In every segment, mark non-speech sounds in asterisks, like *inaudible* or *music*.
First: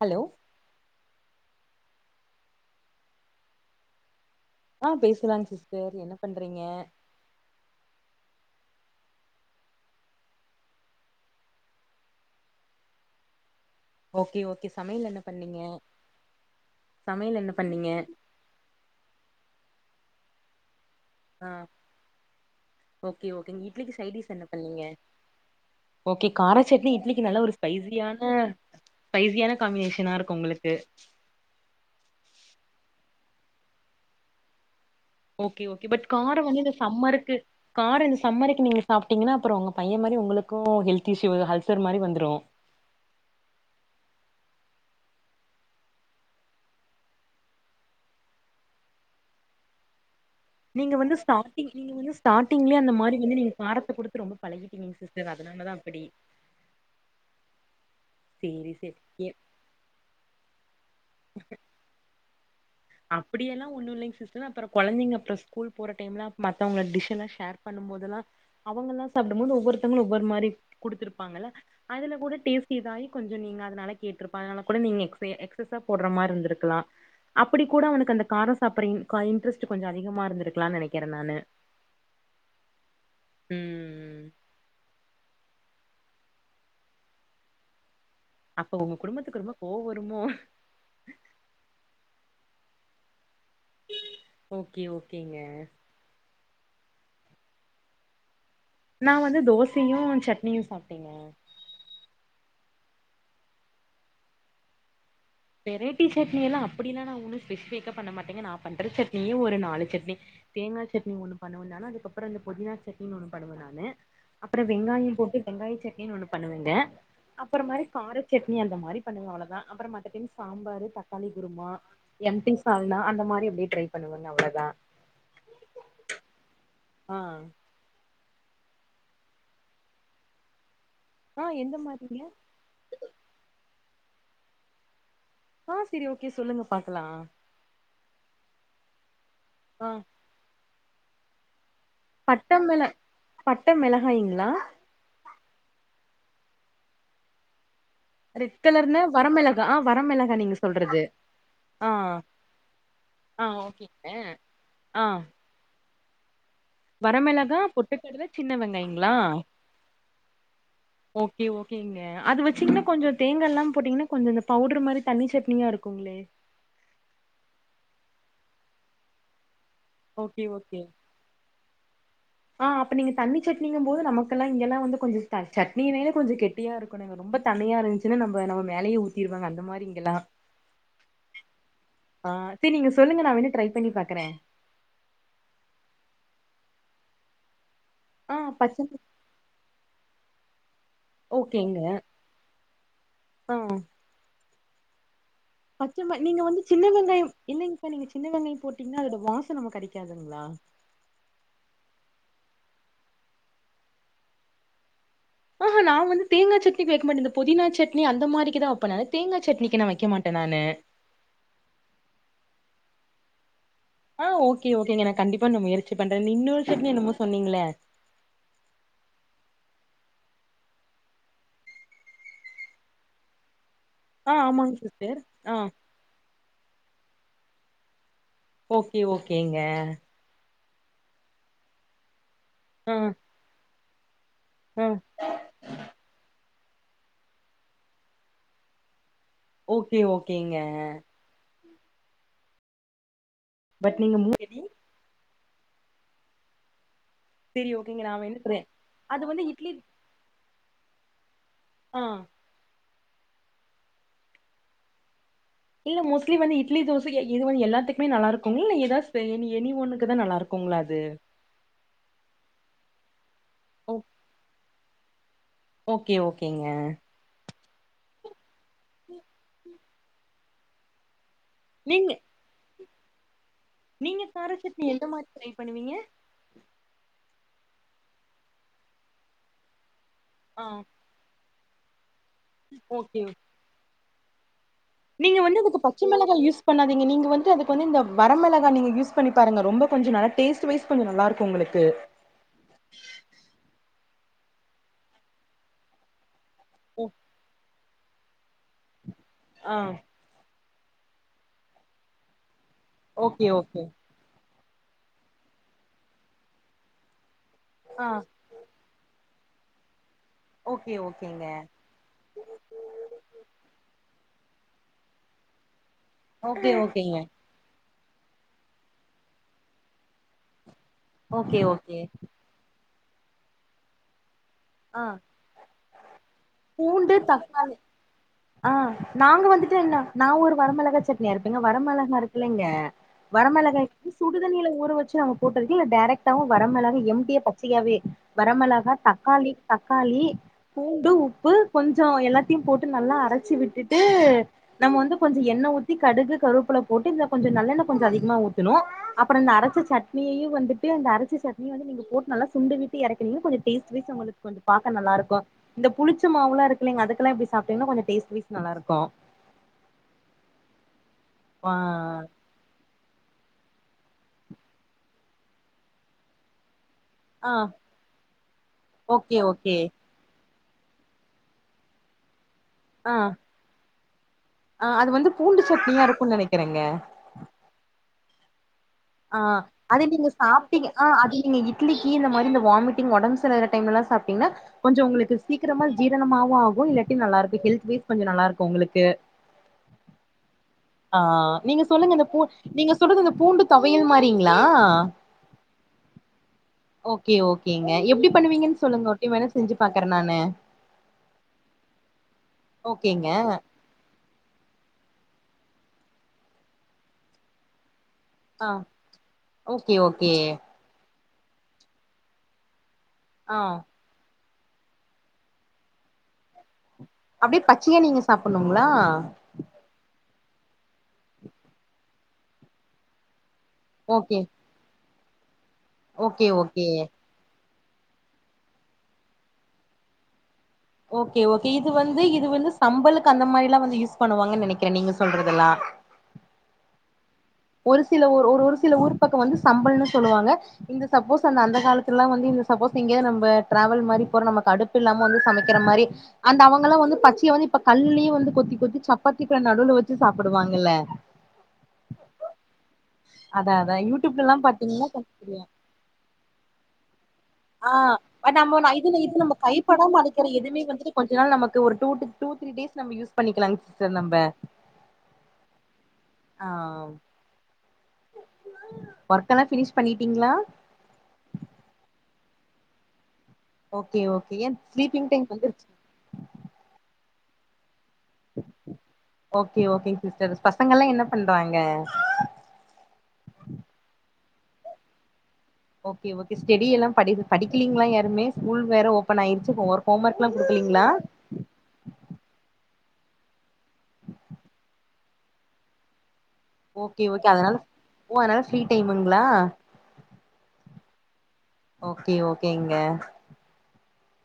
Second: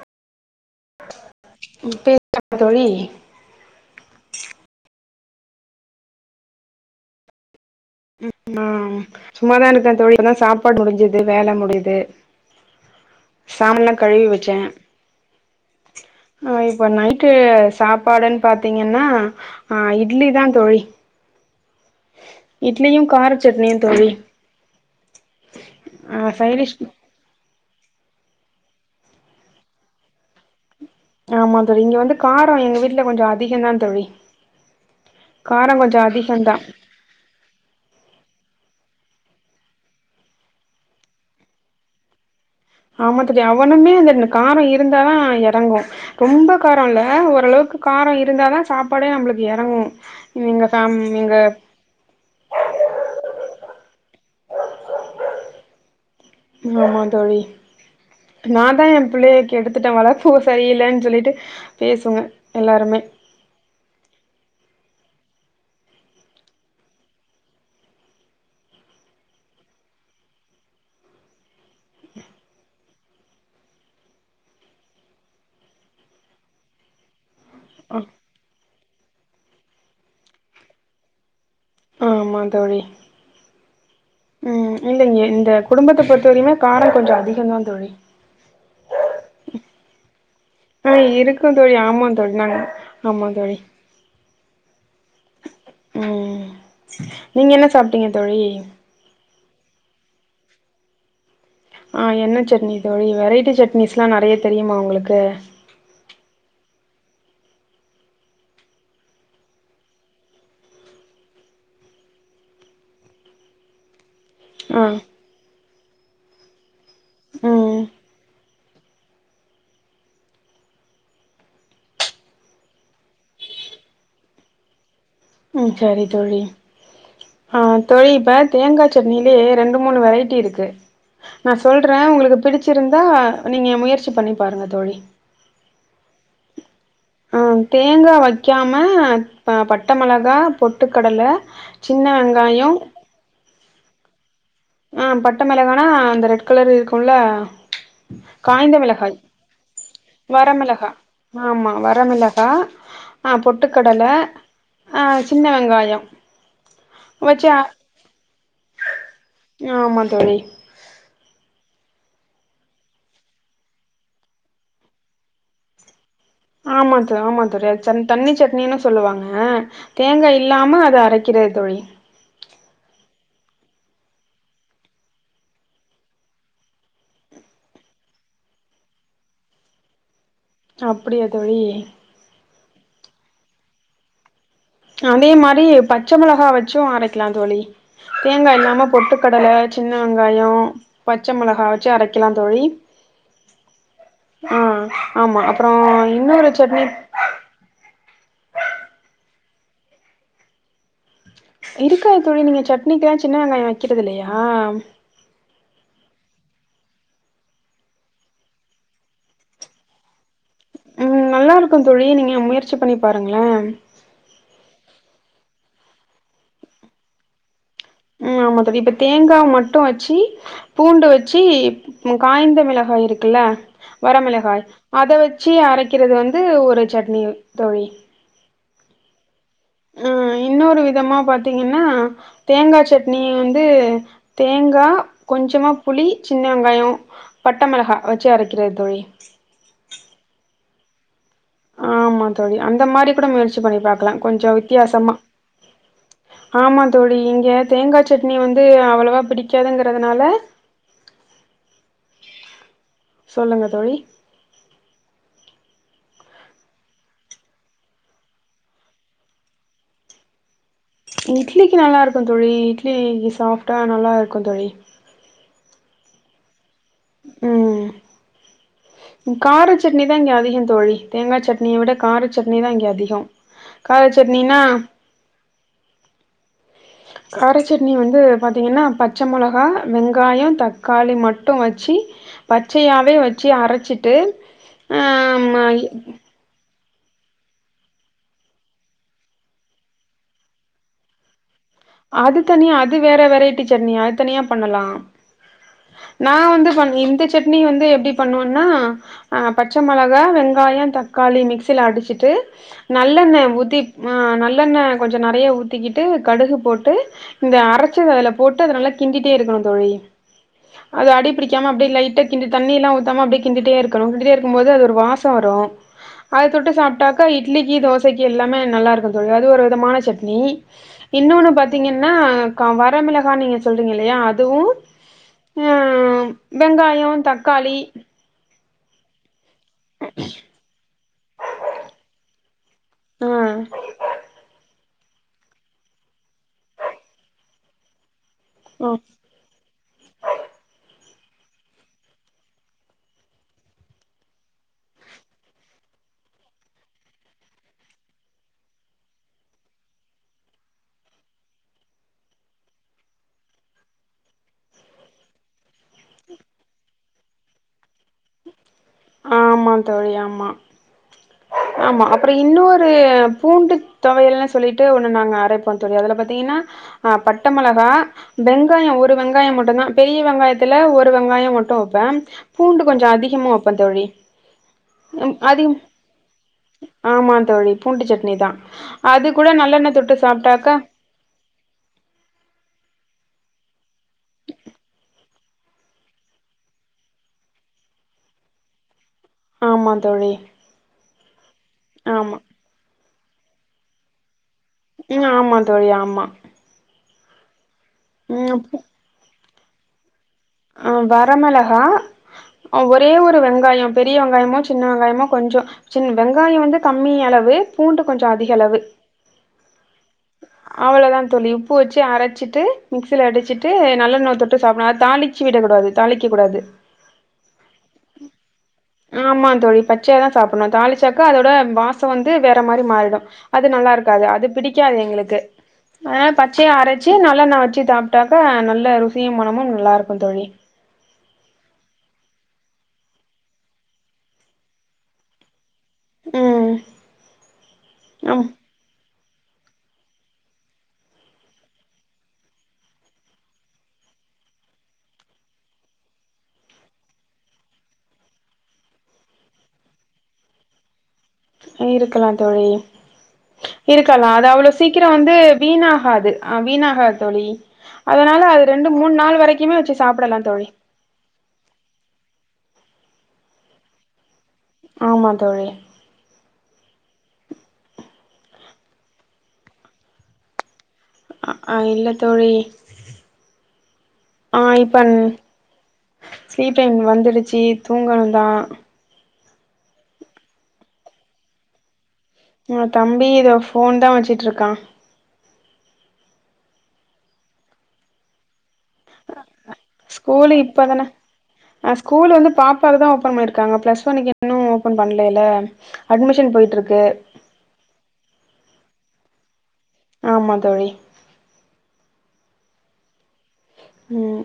Hello *inaudible* தோழி பேசலாங்க sister என்ன பண்றீங்க ஆ சும்மாதா இருக்கை தோழி இப்பதா சாப்பாடு முடிஞ்சது வேலை முடியுது *unintelligible* கழுவி ஓகே வச்சே ஓகே சமையல் என்ன பண்ணீங்க ஆ இப்ப நைட்டு சமையல் என்ன பண்ணீங்க சாப்பாடுன்னு பாத்தீங்கன்னா அ இட் இட்லி தா தோழி ஆ இட்லியு ஓகே கார ஓகேங்க சட்னியு இட்லிக்கு தோழி சைடிஸ் என்ன பண்ணீங்க ஓகே ஆ கார சைடிஷ் சட்னி இட்லிக்கு நல்ல ஒரு ஸ்பைஸியான ஸ்பைஸியான காம்பினேஷனா இருக்கு உங்களுக்கு ஆமா தோழி இங்க வந்து காரோ எங்க வீட்டுல கொஞ்சோ அதிகம் தான் தோழி ஓகே காரோ ஓகே கொஞ்சோ பட் காரோ அதிகந்தா வந்து இந்த சம்மருக்கு காரோ இந்த சம்மருக்கு நீங்க சாப்டீங்கன்னா அப்புறோ உங்க பைய மாரி உங்களுக்கு ஹெல்த் இஷ்யூ அல்சர் மாரி வந்துரு ஆமா தோழி அவனுமே அந்த காரோ இருந்தா தான் எறங்கு ரொம்ப காரோ இல்ல ஓரளவுக்கு காரோ இருந்தாதா சாப்பாடே நம்மளுக்கு எறங்கு எங்க நீங்க ஃபேம் வந்து ஸ்டாங் எங்க நீங்க வந்து ஸ்டாங்லே அந்த மாதிரி வந்து நீங்க காரத்த குடுத் டுத்து ரொம்ப பழகிட்டீங்க சிஸ்டர் அதனாலதா அப்படி ம் ஆமா தோழி சேரி நான் தா சேரி என் ஏ பிள்ளைய கெடுத்துட்டே வளர்ப்பு சரியில்லன்னு சொல்லிட்டு பேசுங்க எல்லாருமே அப்படியெல்லா ஒன்னு இல்லைங் சிஸ் இதுலா அப்புறம் கொழந்தைங்க அப்புறம் ஸ்கூல் போற டைம்லாம் மத்தவங்க டிஷ்ல்லா ஷேர் பண்ணும் போதெல்லா அவுங்கெல்லா சாப் ன்னு ஒவ்வொருத்தவங்களு ஒவ்வொரு மாரி குடுத்திப்பாங்குள்ள அதுல கூட டேஸ்ட் இதாயி கொஞ்சோ நீங்க அதனால கேட்டி இப்ப அதனால கூட நீங்க எக்ஸ்பே எக்சஸ்ஸா போட்றா மாரி இருந்திக்கலா அப் அப்படி கூட அ அவனுக்கு அந்த காரோ சாப்பட்ற இன் இன்டரஸ்ட் கொஞ்சோ அதிகமா இருந்திருக்கலான் நெனைக்கிறேன் நானு ஆமா தோழி ம் ம் இல்லைங்க இந்த குடும்பத்த பொறுத்த வரையுமே காரோ கொஞ்சோ அதிகம் தான் தோழி அப்ப உங்க குடும்பத்துக்கு ரொம்ப கோவோ வருமோ ஆ இருக்கு தோழி ஆமா தோழி நாங்க ஆமா தோழி ஓகே ஓகேங்க ம் நீங்க என்ன சாப்டீங்க தோழி நா வந்து தோசையு சட்னியு சாப்டேங்க ஆ என்ன சட்னி தோழி வெரைட்டி சட்னிஸ் எல்லா நறைய தெரியுமா உங்களுக்கு வெரைட்டி சட்னி எல்லாம் அப்டிலா நா ஒன்னு ஸ்பெசிபிக்கா பண்ண மாட்டேங்க நா பண்ற சட்னியே ஒரு நாலு சட்னி தோங்கா சட்னி ஒன்னு பண்ணுவேனா னா அதுக்கப்புறம் அந்த புதினா சட்டின்னு ஒன்னு பண்ணுவை நானு அப்புறம் ஆ வெங்காயம் போட்டு வெங்காய சட்னின்னு ஒன்னு பண்ணுவேங்க அப்புறம் மாரி ம் கார சட் னி அந்த மாதி பண்ணுவை அவ்ளதா அப்புறம் மத் சில டைம் சாம்பாரு தக்காளி குருமா எம்டி சால்னா அந்த மாரி எப்டியே ட்ரை பண்ணுவேங்க அவ்ளதா ம் சேரி தோழி ஆ தோழி இப்ப தேங்கா சட்னிலேயே ரெண்டு மூணு வெரைட்டி இருக்கு ஆ நா எந்த சொல்றே மாதிரிங்க உங்களுக்கு பிடிச்சிருந்தா நீங்க முயற்சி பண்ணி பாருங்க தோழி ஆ செரி ஓகே சொல்லுங்க பாக்கலா ஆ தேங்கா வைக்காம பட்ட ஆ மிளக பொட்டுக்கடல, சின்ன பட்ட வெங்காயோ மிள பட்ட மெளகாய்ங்ளா அ பட்ட மெளகானா அந்த ரெட் கலர் இருக்குல்ல ரெட் காய்ந்த கலர்னு மிளகாய் வர மெளகா அ வரமிளகா ஆமா ஆ வரமிளகா ஆ பொட்டுக்கடல ஆ அ சின்ன வெங்காயோ வச்சு வரமிளகா, பொட்டுக்கடல, சின்ன வெங்காய்ங்ளா ஆமா தோழி ஓகே ஓகேங்க அ அது வெச்சிங்ன்னா கொஞ்சோ தேங்கா எல்லாம் போட்டிங்னா கொஞ்சொ இந்த பவுட்ரு மாரி தண்ணி சட்னியா இருக்குங்ளே ஆமாத்த ஆமா தோழி அது சன் தண்ணி சட்னினு சொல்லுவாங்க தேங்கா ஓகே ஓகே. இல்லாம அத அரைக்கிறது தோழி ஆ அப்ப நீங்க தண்ணி சட்னிங்கம் போது நமக்கல்லா இங்கெல்லா வந்து கொஞ்சோ த சட்னினேனே கொஞ்சோ கெட்டியா இருக்கணு இங்க ரொம் ப தண்ணியா இருஞ்ச்சுனா நம்ப நம மேலையே ஊத்திருவாங்க அந்த மாரி இங்கெல்லா அப்பிடியா தோழி ஆ சரி நீங்க சொல்லுங்க நா வேணா ட்ரை பண்ணி பாக்கறே. அதே மாரி பச்ச மெளகா வெச்சு அரைக்லாந் தோழி ஆ தேங்கா பச்ச இல்லாம பொட்டுக்கடல சின்ன வெங்காயோ பச்ச மிளகா ஓகேங்க. வெச்சு அரைக்கலாந் தோழி ஆ ஆமா அப்றோ பச்சம நீங்க இன்னொரு வந்து சட்னி சின்ன வெங்காயம் இல்லிங்பா நீங்க சின்ன வெங்காயம் போட்டிங்ன்னா அதோட வாச த்து நமுக்கு அடிக்காதுங்ளா இருக்காது தோழி நீங்க சட்னிக்லா சின்ன வெங்காய வெக்கிறது இல்லையா ஆஹா நா வந்து தேங்கா சட்னிக்கு வெக்மாட்ட இந்த பொதினா சட்னி அந்த மாரிக்குதா வெப்பே நானு தேங்கா சட்னிக்கு நா வெக்க மா ம் நல்லா இருக்குந் தோழி நீங்க முயற்சி பண்ணி பாருங்களே ஆ ஒகே ஓகேங்க நா கண்டிப்பா நா முயற்சி பண்றே நி இன்னோரு சட்னி என்னமோ சொன்னிங்ள ம் ஆமா தோழி இப்ப தேங்காவ் மட்டு வச்சி பூண்டு வெச்சி பு பு காய்ந்த மிளகா அ இருக்குல்ல ஆ வரமிளகாய் ஆமாங்க அத சிஸ்டர் வெச்சி ஆ அரைக்கிறது வந்து ஒரு சட்னி தோழி ஓகே ஓகேங்க இன்னோரு விதமா பாத்திங்கன்னா தேங்கா ஆ சட்னிய வந்து தேங்கா ஆ கொஞ்சமா புளி சின் ன வெங்காயோ பட்ட மெளகா வெச்சு அரைக்கிறது தோழி ஓகே ஓகேங்க அ ஆமா தோழி அந்த மாரி கூட முயற்சி பண்ணி பட் பாக்கலா நீங்க மூ கொஞ்சோ வித்தியாசமா ஆமா தோழி இங்க செரி தேங்கா ஓகேங்க நா சட்னி என்ன சொல்றே வந்து அவ்வளவா அது வந்து இட்லி பிடிக்காதுங்கிறதுனால அ சொல்லுங்க தோழி இல்ல மோஸ்ட்லி வந்து இட்லி தோசைக்கி எ எதுவு எல்லாத்துக்மே நல்லா இருக்குங்ள் இல்ல எதா ஸ்பெ எனி எனி ஒன்னுக்குதா நல்லாருக் இட்லிக்கி நல்லாருக்குந் தோழி இட்லிகி சாஃப்டா ஓ நல்லா இருக்கு தோழி ஓகே ஓகேங்க ம் கார சட்னி தா இங்க அதிகந் தோழி தேங்காச் சட்னிய விட நீங்க கார சட்னி தா இங்க அதிகொ நீங்க கார சட்னி எந்த மாரி ட்ரை பண்ணுவிங்க காரச்சட்னி வந்து பாத்திங்கன்னா பச்ச மொளகா வெங்காயோ ஆ தக்காளி ம ட்டு வச்சி பச்சையாவே ஓகே வச்சி அரைச்சிட்டு நீங்க வந்து அதுக்கு பச்ச மெளகா யூஸ் பண்ணாதிங்க நீங்க வந்து அதுக்கு வந்து இந்த வர மெளகா நீங்க யூஸ் பண்ணி பாருங்க ரொம்பொ கொஞ்சொ நல்ல டேஸ்ட் வைஸ் கொஞ்சொ நல்லார்க்கு உங்களு அது தனியா அது வேற வெரைட்டி சட்னி அது தனியா பண்ணலா நா வந்து பண் ஓ இந்த சட்னி வந்து எப்டி பண்ணுவன்னா அ ஆ பச்ச மொளகா வெங் காயோ தக்காளி மிக்சில அடிச்சிட்டு நல்லெண்ண ஓகே ஓகே ஊத்திப் அ நல் நல்லெண்ணெ கொஞ்ச நறைய ஊத்திகிட்டு கடுகு போட்டு இந்த ஆ அரச்சத அதுல போட்டு அது நல்லா கிண்டிட் டே இருக்கணு தோழி ஓகே அது ஓகேங்க அடிபிடிக்காம அப்டே லைட்டா கிண்டி தண்ணி எல்லா ஊத்தாம அப்டே கிண்டிட்டே இருக்கணு *unintelligible* ம்மோது அது ஒரு வாசோ வரும் அத தொட்டு ஓகே ஓகேங்க சாப்ட்டாக்க இட்லிக்கு தோ சைக்கி எல்லாமே நல்லா இருக்கு தோழி அது ஒரு விதமான சட்னி இன்னொன்னு ஓகே ஓகே பாத்தீங்கன்னா க வ வரமிளகா நீங்க சொல்றீங்க இல்லையா அதுவு ஆ ம் வெங்காயோ தக்காளி ஆ நாங்க வந்துட்டு என்ன நா ஒரு வரமெளகா சட்னி அரப்பேங்க வரமெளகா இருக்கில்லைங்க ஆ வரமெளகாய் சுடுதண்ணில ஊற வெ ச்சு அவுங்க போட்டதுக்கு இல்ல டேரக்டாவு வர மெளகா எம்டியா பச்சையாவே வரமெளகா தக்காளி தக்காளி பூண்டு உப் பு கொஞ்சோ எல்லாத்தியு போட்டு நல்லா அரச்சி விட்டுட்டு நம்ம வந்து கொஞ்சு எண்ணெ ஊத்தி கடுகு கருவேப்புல போட்டு இந்த கொஞ்ச நல்லெண்ண கொஞ்ச அதிகிமா ஊத்தணு அப்புற இந்த அரச்ச சட்னியையு வந்துட்டு அந்த அரச்சி சட்னியு வந்து நீங்க போட்டு நல்லா சுண்டி விட்டு எறக்குனீங்னா கொஞ்சு டேஸ்ட் வைஸா உங்களுக் கொஞ்சோ பாக்க நல்லாருக்கு இந்த புளிச்ச மாவுல்ல இருக்கில்லைங் அதுக்கெல்லா இப்டி சாப்டீங்னா கொஞ்ச டேஸ்ட் வைஸ் நல்லாருக் ஆமா தோழி ஆமா ஆ ஆமா அப்பற இன்னொரு பூண்டு தொவையல்னு சொல்லிட்டு ஒன்னு நாங்க அரைப்போ தோழி அதுல பாத்தீங்கின்னா ஆ பட்ட மெளகா வெங்காயோ ஒரு ஓகே வெங்காயோ ஓகே மட்டுந்தா பெரிய வெங்காய த்துல ஒரு வெங்காயோ மட்டு வெப்பே பூண்டு கொஞ்சு ஆ அதிகமா வெப்பத் தோழி ஆ அது வந்து பூண்டு அதிக சட்னியா இருக்குன் நெனை ஆமா தோழி பூண்டு சட்னி தா அது ஆ கூட நல்லெண்ண அது தொட்டு நீங்க சாப்ட்டாக்கா சாப்ட்டிங்க ஆ அது நீங்க இட்லிக்கு இந்த மாரி இந்த வாமிட்டிங் ஒடம் செராகிற டைம்லலா சாப்ட்டீங்னா கொஞ்சோ உங்களுக்கு சீக்கிரமா ஜீரணமாவு ஆகு இல்லாட்டி நல்லாருக்கு ஹெல்த் வேஸ் கொஞ்சு நல் ல்லாருக்கு உங்களுக்கும் ஆமா தோழி ஆ நீங்க சொல்லுங்க இந்த ஆமா பூ நீங்க சொல்றதிந்த பூண்டு தொவையல் மாரி ம் ஆமா தோழி ஆமா ஓகே ஓகேங்க எப்டி பண்ணுவீங்கன் ம் சொல்லங்க ஒர் டைம் வேணா செஞ்சு பாக்கறே நான் ஆ வரமெளகா ஒரே ஓகேங்க ஒரு வெங்காயோ பெரிய வெங்காயமோ சின்ன வெங்காய மோ கொஞ்சோ சின் வெங்காயோ வந்து கம்மி அளவு பூண்டு கொஞ்சு ஆ அதிகளவு ஓகே ஓ அவளதா தோழி உப்பு வெச்சு அரச்சிட்டு மிக்சில ஆ அடிச்சிட்டு நல்லெண்ணோ தொ ட்டு சாப்புனு அத் தாளிச்சு விடக் கூடாது தாளிக்க கூடாது அப்டே பச்சிய நீங்க சாப்புண்ணுங்ளா சாப்புனு தாளிச்சாக்க அதோட வாச வந்து வேற மாரி மாறிடு அது நல்லா இருக்காது ஓகே அது பிடிக்காது எங்களுக் அதனால ஓகே பச்சையை ஓகே அரச்சு நல்லாண்ணெ வெச்சு சாப்ட்டாக்கா நல்லா ருசியு மணமு நல்லாருக்கு தோழி ஓகே ஓகே இது வந்து இது வந்து சம்பலுக்கு அந்த மாரிலா வந்து யூஸ் பண்ணுவாங்கன் நெனைக்கிறே நீங்க சொல்றதெல்லா ம் ஒரு சில ஊர் ஆம் ஒரு ஒரு சில ஊரு பக்கோ வந்து சம்பல்ன்னு சொல்லுவாங்க இந்த சப்போஸ் அந்த அந்த காலத்துல்லா வந்து இந்த சப்போஸ் எங்க்யோ நம்ப ட்ராவல் மாரி போற நமக்கு அடுப்பில்லாம வந்து சமைக்கிற மாரி அந்த அவங்களா வந்து பச்சிய வந்து இப்ப கல்லுலியே வந்து கொத்தி கொத்தி சக் சப்பாத்திக்கு நடுவுல வெச்சு சாப்பிடுவாங்கல்ல இருக்கலா தோழி அதா அதா இருக்கலா அது யூடியூப்லலா அவ்ளோ சீக்கிர பாத்தீங்கன்னா வந்து தெரியு வீணாகாது அ வீணாகாத் தோழி ஆ அதனால பட் அது நம்ம ந ரெண்டு மூணு இதுல நாள் இது நம்ப வரைக்குமே வச்சு கைப்படாம சாப்பிடலா அடிக்கிற தோழி எதுமே வந்துட்டு கொஞ்ச நாள் நமக்கு ஒரு டூட்டு டூ த்ரீ டேஸ் நம்ப யூஸ் பண்ணிக்கலாங் சிஸ்டர் நம்ப ஆமா தோழி ஆ ஒர்க்கெல பிஃனிஷ் பண்ணிட்டீங்ளா ஆ ஆ இல்ல தோழி ஓகே ஓகே ஆ ஏ இப்ப ஸ்லீப்பிங் டைம் வந்துருச் ச்சி தூங்கணுந்தா ஓகே ஓகே சிஸ்டர் பசங்கல்லா என்ன பண்றாங்க ஆ தம்பி இதோ ஃபோன் தா வச்சிட்டுருக்கா ஓகே ஓகே ஸ்டடி எல்லா படிக் படிக்கலீங்களா யாருமே ஸ்கூல் வேற ஓபன் ஆயிருச்சி ஒர்க் ஹோம் ஒர்க்ல்லா ஸ்கூலு இப்பதான குடுக்கலீங்களா ஓபன் பண்ணிருக்காங்க பிளஸ் ஒன்னுக்கு இன்னு ஓபன் பண்ணலல்ல அட்மிஷ ஓகே ஓகே அதனால ஓ அதனால ஃப்ரீ டைமுங்களா ஆமா தோழி ஓகே ஓகேங்க ம்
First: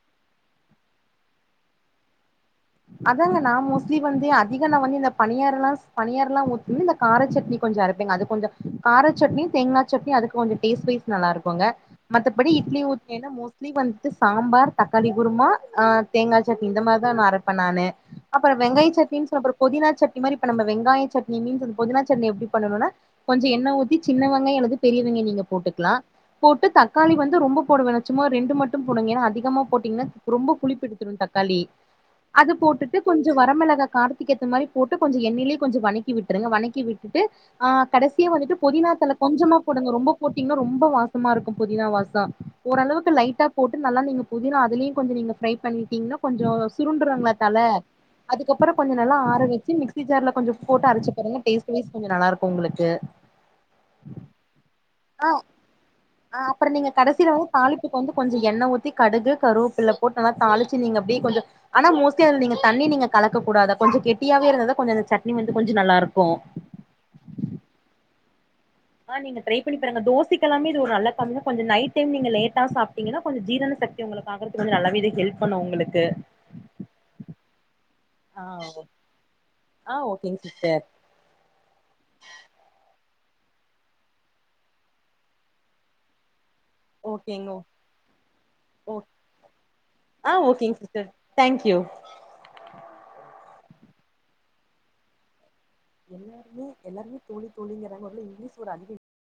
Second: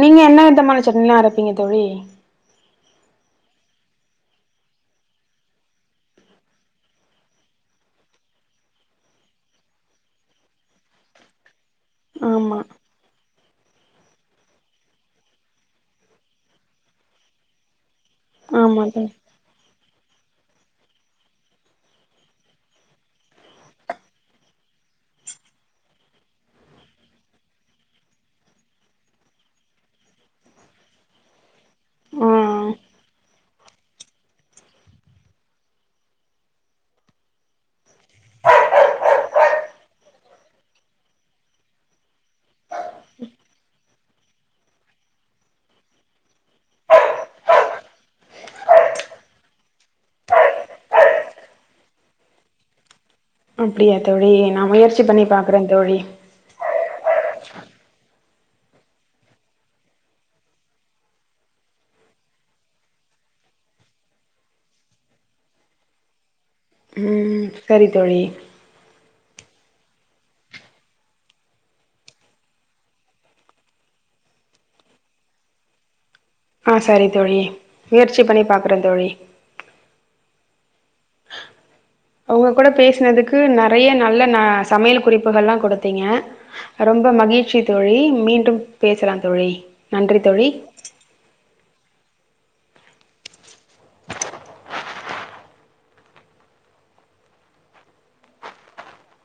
நீங்க என்ன விதமான சட்னில்லா அரப்பீங்க தோழி அதாங்க நா மோஸ்ட்லி வந்து அதிகோ நா வந்து இந்த பனியரோல்லா செய் பனியரோல்லா ஊத்துவே இந்த கார சட்னி கொஞ்சோ அரைப்பேங்க அது கொஞ்சோ கார சட்னி தேங்கா சட்னி அதுக்கு கொஞ்சோ டேஸ்ட் வைஸ் நல்லா இருக்குங்க மத்தபடி ஆமா இட்லி ஊத்துனேன்னா மோஸ் இட்லிக்கு வந்துட்டு சாம்பார் தக்காளி குருமா ஆ தேங்கா சட்னி இந்த மாரிதா நா அரைப்பே நானு அப்பற ஆமா வெங்க தோழி சட்டினின்னு சொல்ற புதினா சட்னி மாரி இப்ப நம்ம வெங்காய சட்னி மீன்ஸ் அந்த புதினா சட்னி எப்டி பண்ணனுன்னா கொஞ்சோ எண்ணெ ஊத்தி சின்ன வெங்காயோ அல்லது பெரிய வெங்காயோ நீங்க போட்டுக்லா போட்டு தக்காளி வந்து ரொம்ப போட வேணா சும்மா ரெண்டு மட்டு போடுங்க ஏன்னா அதிகமா போட்டீங்கன்னா ரொம்ப புளிப்பெடுத்துரு தக் காளி ஆ அது போட்டுட்டு கொஞ்சோ வரமிளகா காரத்துக்கேத்த மாரி போட்டு கொஞ்சோ எண்ணெயிலயே கொஞ்சோ வனக்கி விட்டுருங்க வணக்கி விட்டுட்டு ஆ கடசியா வந்துட்டு புதினா தல கொஞ்சமா போடுங்க ரொம்ப போட்டீங்கன்னா ரொம்ப வாசமா இருக்கு புதினா வாசம் ஓரளவுக்கு லைட்டா போட்டு நல்லா நீங்க புதினா அதுலயு கொஞ்சோ நீங்க ஃப்ரை பண்ணிட்டீங்கனா கொஞ்சோ சுருண் தூங்குறாங்களா தல அதுக்கப்றோ கொஞ்சோ நல்லா ஆற வச்சி மிக்சி ஜார்ல கொஞ்சோ போட்டு அரச்சி பாருங்க டேஸ்ட் வைஸ் கொஞ்சோ நல்லா இருக்கு உங்களுக்கு அப்டியா தோழி நா முயற்சி பண்ணி ஆ பாக்குறே தோழி அப்புறோ நீங்க கடைசில வந்து தாளிப்புக்கு வந்து கொஞ்ச எண்ணெ ஊத்தி கடுகு கருவேப்பில போட்டு நல்லா தாளிச்சி நீங்க அப்டியே கொஞ்சோ ஆனா மோஸ்ட்லி அதுல நீங்க தண்ணி நீங்க கலக்க கூடாது கொஞ்சோ கெட்டியாவே இருந்த தா கொஞ்சோ அந்த சட்னி வந்து கொஞ்சோ நல்லா இருக்கு ம் சரி தோழி ஆ நீங்க ட்ரை பண்ணி பாருங்க தோசைகெல்லாமே இது ஒரு நல்ல காம்பிதா கொஞ்சோ நைட் டைம் நீங்க லேட்டா சாப்டீங்கன்னா கொஞ்சோ ஜீரண சக் தி உங்களுக்கு ஆகுறதுக்கு கொஞ்சோ நல்லாவே இது ஹெல்ப் பண்ணு உங்களுக்கு ட்ரை பண்ணி ஆ பாக்குற தோழி ஆ ஓகேங்க சிஸ்டர் உங்க கூட பேசுனதுக்கு நெறய நல்ல ந சமையல் குறிப்புகல்லா குடுத்தீங்க ரொம்ப ஓகேங்க மகிழ்ச்சி தோழி மீண்டும் ஓ பேசலா தோழி நன்றி தோழி ம் எல்லாருமே எல்லாருமே தோழி தோழிங்கிறாங்க ஒரு வேல இங்கிலீஷ் வேர்டு அண்ணி